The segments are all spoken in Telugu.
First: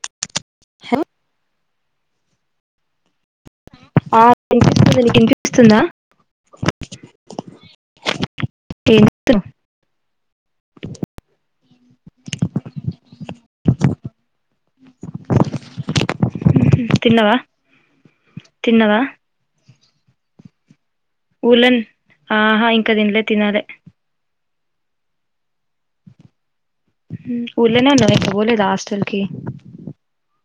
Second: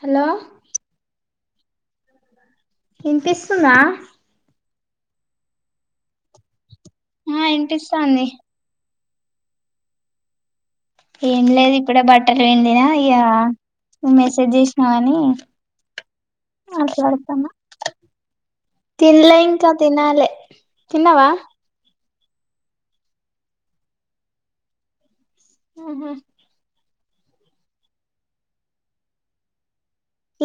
హాలో హలో ఎంతిస్ తునా అసల్ నేను నీకు వినిపిస్తుందా హ ఇనిపిస్తాంది తే ఏం చేస్తున్నావ్ ఏం లేది బడ బట్టలు పోయింది కదా ఇగా మెసేజ్ చేసినా గాని తిన్నవా మాట్లాడుతన్న తిన్నవా తిలై కా తినాలే తిన్నావా ఉలన్ ఆహా ఇంకా తినలే తినాలే ఆహా ఊళ్లోనే ఉన్నారా ఎక్కడికి పోలేదా హాస్టల్ కి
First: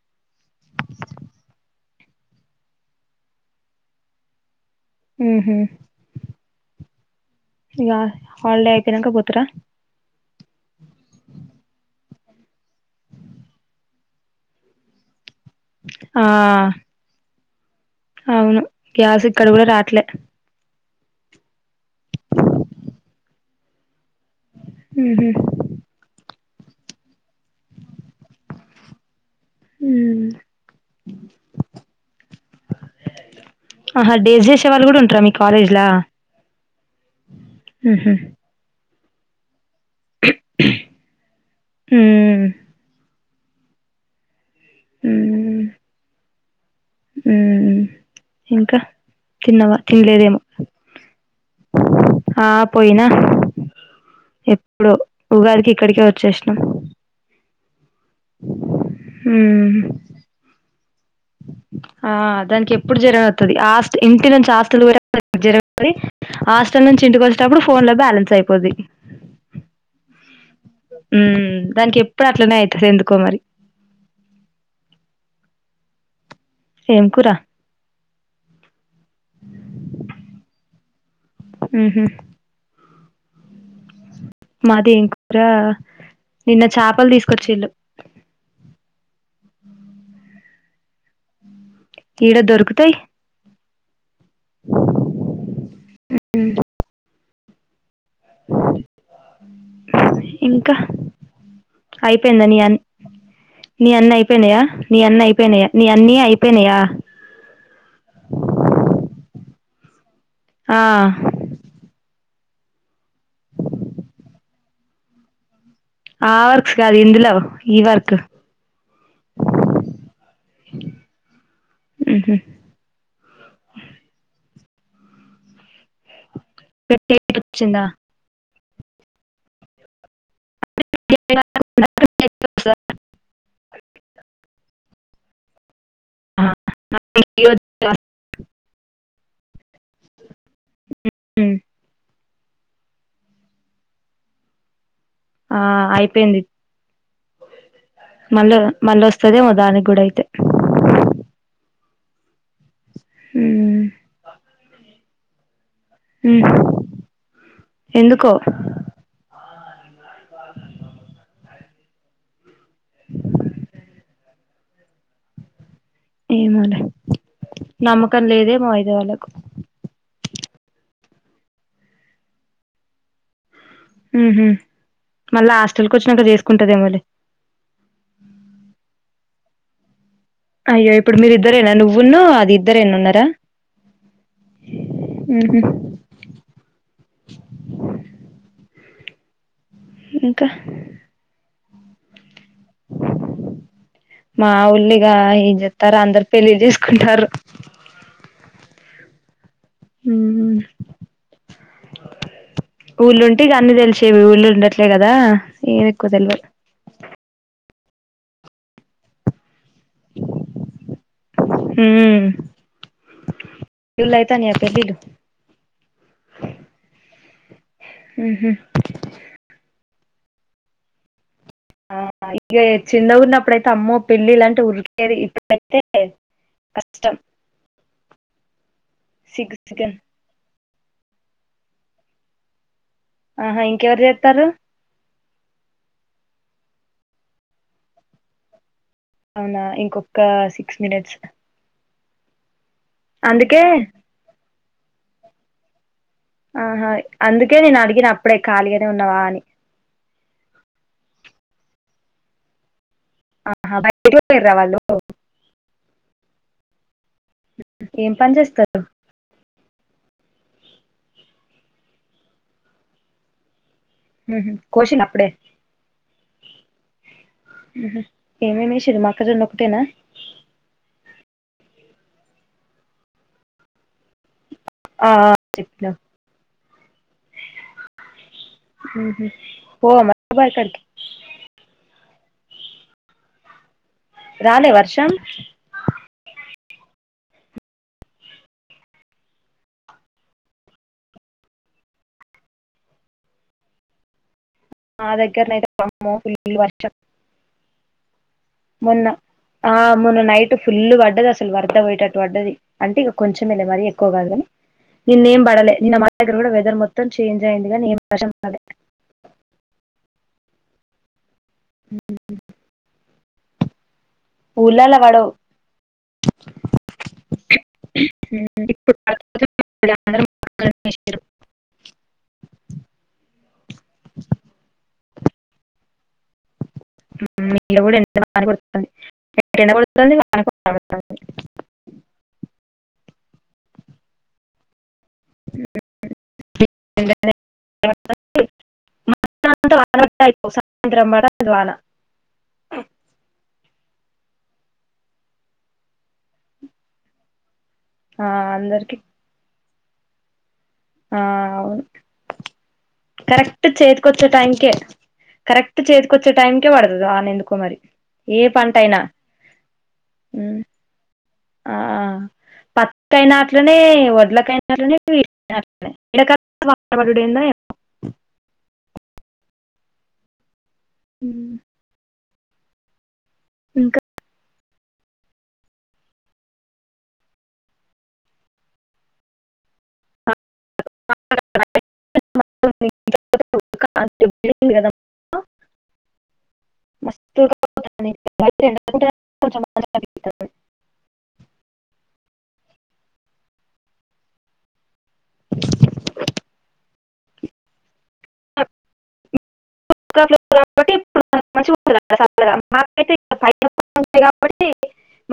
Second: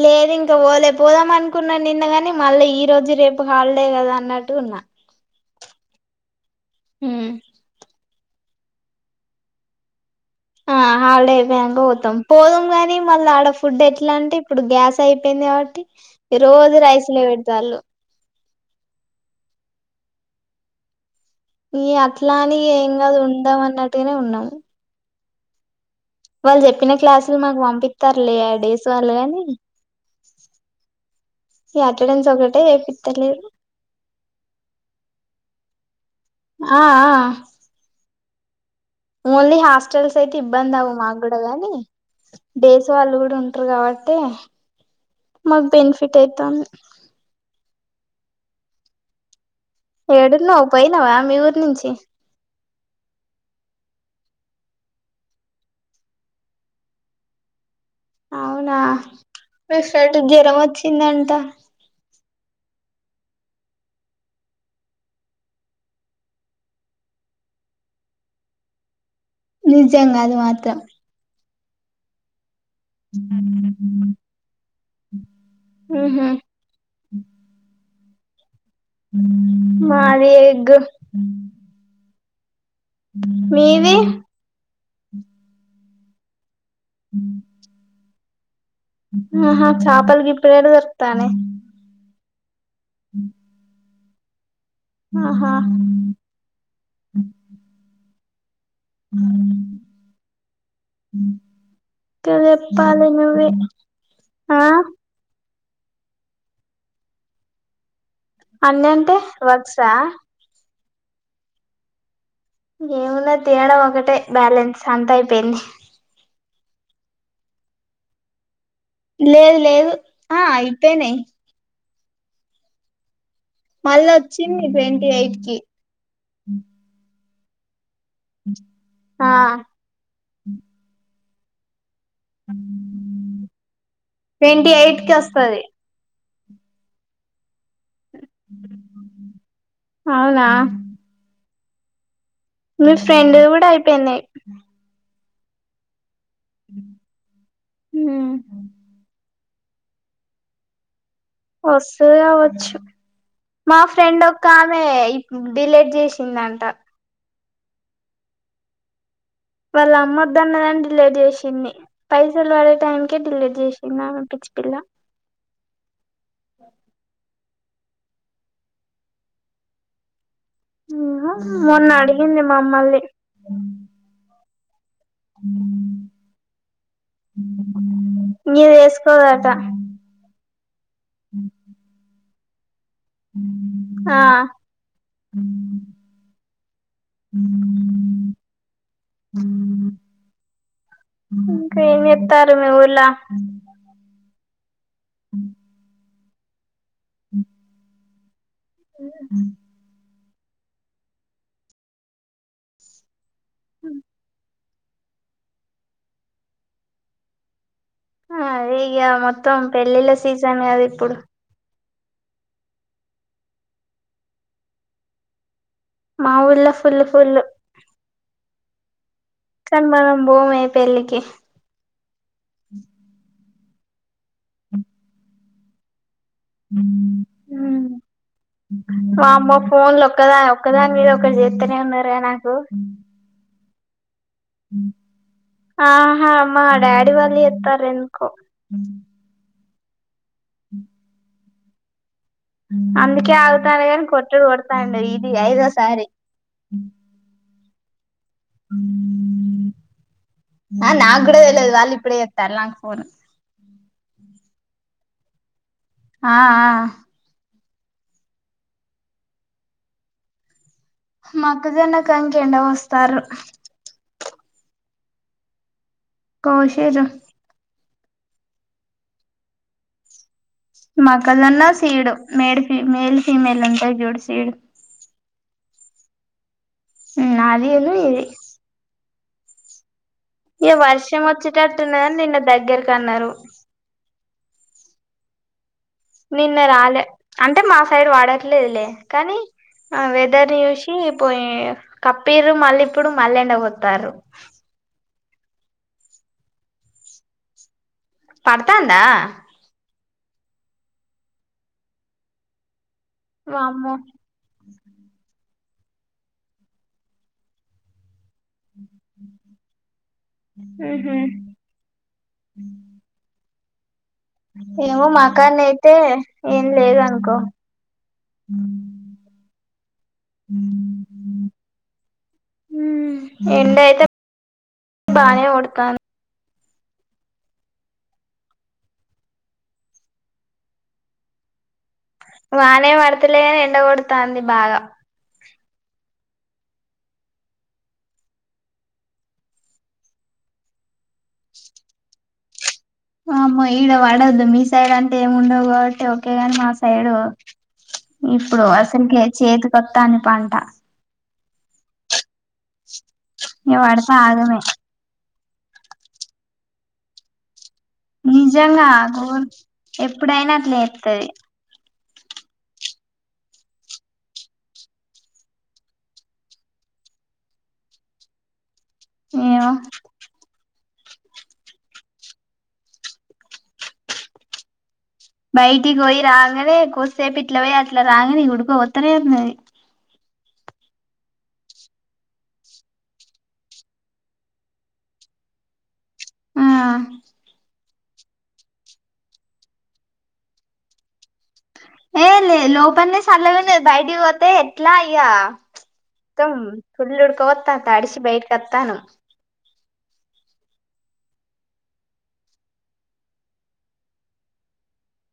లేదు ఇంకా పోలే పోదాం అనుకున్నా నిన్న గాని మళ్ళీ ఈ రోజు రేపు హాలిడే కదా అన్నట్టు ఉన్నా ఉహూ హు ఇగా హాలిడే అయిపోయినాక పోతారా ఆ హాలడే అయిపోయినంక పోతాం పోదం కాని మళ్ళీ ఆడ ఫుడ్ ఎట్లా అంటే ఇప్పుడు గ్యాస్ అయిప్ పెందే కాబట్టి ఆ రోజ రైస్ లేట్ చల్లు అవును గ్యాస్ ఇక్కడ కూడా రాట్లే ఈ అట్లాని ఏం కాదు ఉండాం అన్నట్టునే ఉన్నాము వి వాళ్ళు చెప్పిన క్లాసులు మాకు పంపి ఇస్తర్లే ఏయా డేస్ వాళ్ళుగాని ఉమ్ అక్కడ నుంచి ఒకటే చేపిస్తలేరు ఇలా ఆ న్లీ హాస్ హాస్టల్స్ అయితే ఇబ్బంది అవ్వు మాకు గుడా గాని ఉమ్ దేశ వాళ్ళు గూడా ఉన్ ఇ కాబట్టి ఉమ్ మగ బెనిఫిట్ యితే తం ఉమ్ ఇంకా తిన్నవా తినలేదేమో ఏడున్నా పోయినావా మీ ఊరు నుంచి ఆ పోయినా ఎప్పుడు ఉగాదికి ఇక్కడికే వచ్చేసాం అవునా వస జరమ్చ చిన్నంట ఆ దానికి ఎప్పుడు జరగతుంది హాస్టల్ ఇంటి నుంచి హాస్టల్ కూడా జరుగుంది హాస్టల్ నుంచి ఇంటికి వచ్చేటప్పుడు ఫోన్ లో బ్యాలెన్స్ అయిపోది నిజంగా అది మాత్రం హ్మ్ దానికి ఎప్పుడు అట్ననే అయ్ ఎందుకోమరి ఉహా ఏం కురా మాది ఎగ్ ఉ ఉహు మీది మాది ఏం కూరా నిన్న చాపలు దీసుకొచ్చిండు ఆహా చాపల్ గిప్పడాడదొరుకుతానే ఇడా దొరుకుతాయ్ ఆహా ఇంకా ఇంకా అయిపోయిందా నీ అ చెప్పాలి నువ్వే నీ అన్న అయిపోయినాయా ఆ నీ అన్న అయిపోయినాయా నీ అన్నీ అయిపోయినాయా అన్నంటే వర్క్సా ఆ ఏమున్నా తినడం ఒకటే బ్యాలెన్స్ అంతా అయిపెయింది గాదు ఇందులో ఈ వర్కు లేదు లేదు ఆ అయిపెయినై ఉహు మళ్ళా వచ్చింది ట్వంటీ ఎయిట్ కి పెట్టైయొచ్చిందా ఆ [unintelligible] ట్వెంటీ ఎయిట్ కి వస్తది [inaudible] అవునా హ్మ్. మీ ఫ్రెండ్ ది గుడ అయిపెంది ఆ అయి పెంది మళ్ళ మళ్ళ వస్త వత్తదేమొ దానికి గూడ అయితే వస్తది గావొచ్చు మా హ్మ్. ఫ్రెండ్ ఒక్క ఆమె ఉ డిలీట్ హ్మ్. చేసిందంట ఎందుకో వాళ్ళ ఆముొద్దన్నదని డిలీట్ చేసింది పైసలు వాడే టైంకే డిలీ చేసిందా ఆమె పిచ్చి పిల్ల ఏ మోనే నమ్మకం లేదే మాో ఆయితే వాళ్ళకు మొన్న అడిగింది మమ్మల్ నీ ఉహు మళ్ళా హాస్టల్ కు వచ్చినాక చేసుకుంటది ఏమోలే చేసుకోదట అయ్యాో ఇప్పుడు మీరి ఇద్దరేనా నువ్వున్నాో అది ఇద్దరు ఎన్న ఉన్నారా ఆ ఉహూ హ ఇంకా ఏం చెప్ మా ఊల్లిగా ఎంజెతార్ అందరు పెళ్ళి చేస్ కుంటారు ఉమ్ ఊహూ ఊలుం ఇగ అన్ని తెలిసేవీ ఊళ్ళుండట్ తేగదా ఏమ్ ఎక్కువ తెల్వద్ ఆ అదే ఇగ మొత్తం పెళ్ళిళ్ళ సీజన్ కదా ఇప్పుడు ఉమ్ ఊళ్ళైతన్నాయ పెళ్ళిళ్ళు మాఊళ్ళ ఫుల్ ఫుల్ ఊహూ కాని మనం భోమే పెళ్ళికి ఆ ఇగ చిన్నగున్నప్పుడైతే అమ్మో పెళ్ళిలంటే ఉరికేది ఇప్పుడైతే కష్టం వామ్మో సిగ్గు సిగ్గని ఫోన్ లోక్కదా ఒక్కదాని మీద ఒకరు చేత్తనే ఉన్నరుగా నాకు అహ ఇంకెవరు చేత్ త్తరు ఆహా మా డాడీ వాళ్ళు చేత్తారు ఎందుకో నా ఇంకొ. ఆహ్ సిక్స్ మినేట్స్. అందుకే ఆగుతలేరు కొట్టుడు కొడ్. పండుగే ఇది ఐదో సారి. ఆహ్ హయ్ అందుక్. కే నేన్ అడిగినా. అప్పుడే ఖాళీగానే ఉన్నవా అని. ఆ నాకు ఇప్పుడే తేలాంది వాళ్ళిప్పుడే చెప్తారా. ఆహా బయట పోయింర్రా వాళ్ళు. [inaudible] ఆహ్ ఆహ్. ఏం పని చేస్తారు. మొక్కజొన్న కంకెండ పోస్తారు. ఊహూ కోసిండా అప్పుడే. కోషింర్రు. ఉహూ ఏమేమేసింర్రు మెుక్కజొన్న ఒక్కటేనా. మెుక్కజొన్న సీడు మేడ్ ఫిమేల్ ఫీమేల్ ఉంటయ్ చూడు సీడు. ఆహ్ చెప్పిన. ఉమ్ అది ఉన్ను ఇది. ఊహూ పోవా మరి. ఇగ వర్షమెుచ్చెటట్టు. నిన్న దగ్గరకు అన్నారు. రాలే వర్షం. నిన్న రాలే అంటే మా సైడ్ వాడట్లేదులే కానీ ఆ వెదర్ చూసి పోయిం. కప్పీంరు మళ్ళీ ఇప్పుడు మళ్ళీ ఎండపోతారు. మా దగ్గర అయితే వామ్మో పుల్లు వర్షం. పడతాందా. మొన్న ఆ మొన్న నైట్ ఫుల్ వడ్డది అసలు వర్ద పోయేటట్టు వడ్డది. అంటే ఇక కొంచెమేలే కానీ మరీ వామ్మో ఎక్కువ పడలే కానీ నిన్నేం పడలే. నిన్న మా దగ్గర కూడా వెదర్ మొత్తం చేంజ్ అయింది కానీ ఏం వర్షం పడలే. ఉమ్మ్. ఉమ్ ఉమ్ ఉమ్ ఉమ్ ఏమో మాకాన్నేతే ఏం లేదు అనుకో ఇప్పుడు పడకపోతే మళ్ళీ అందరూ మొక్కలు వేసిర్రు. ఎండ అయితే బానే కొడతంది. మీలో కూడా ఎండ బానే కొడుతుంది. ఎండ కొడుతుంది వాన కొడుతుంది. వానే పడతలేదు. ఎండ కొడుతాంది బాగా. సాయంత్రం పడతది వాన. అమ్మా ఈడ పడొద్దు మీ సైడ్ అంటే ఏమి ఉండవు కాబట్టి ఓకే గాని మా సైడు. ఆ ఇప్పుడు అందరికి అసలుకి చేదు. మొత్తానికంట. ఆ అవును కరెక్ట్ ఇగ పడితే చేతికొచ్చే టైం ఆగమే కె కరెక్ట్ చేతికొచ్చే టైంకే పడుతది వాన ఎందుకో మరి ఏ పంట నిజంగా అయినా ఘోరం ఎప్పుడైనా అట్లా చేతది హా ఆ పత్తి అయినా అట్లనే వడ్లకు అయినా అట్లనే వీటికి అయినా అట్లనే ఎండాకాలం వాన పడుడు ఏందో ఏమో ఏమో ఉహు ఇంకా బయటికి పోయి రాగానే కొద్దిసేపు ఇట్ల పోయి అట్లా రాగానే ఇగ ఉడుకపోతనే ఉన్నది చ [unintelligible] కదా ఆ మస్తు ఉడక [inaudible] ఏ లే లోపం నే సల్లగున్నది బయటికి పోతే ఎట్లా ఇగ మొత్తం ఫుల్ ఉడక పోతాది తడిస బయటికి వస్తానాం మూడో ఫ్లోర్ కాబట్టి ఇప్పుడు మంచిగుంటది చల్లగా మాకైతే పైన [inaudible] కాబట్టి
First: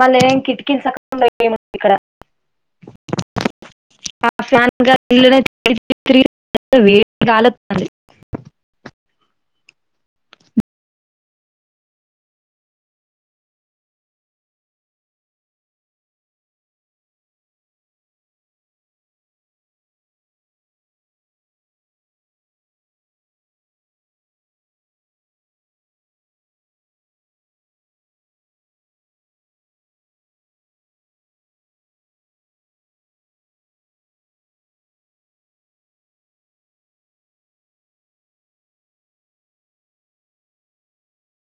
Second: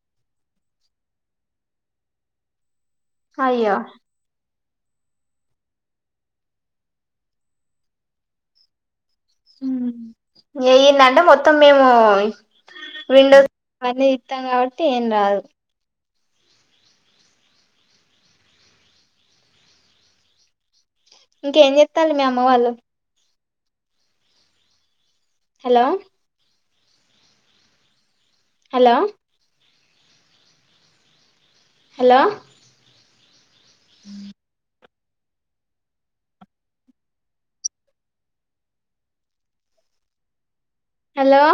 మల్ల ఏం కిటికీలు సక్కగా ఉండవు ఏం ఇక్కడ అయ్యో ఇంకా ఇళ్లనే తిరిగి తిరిగి వేడి గాలి వత్త అది హు ఇనంటే మొత్తం మేము విండోస్ అవన్నీ తీతాము కాబట్టి ఏం రాదు ఇంకేం చెస్తాలు మీ అమ్మ వాళ్ళు హలో హలో హలో హు [inaudible] హలో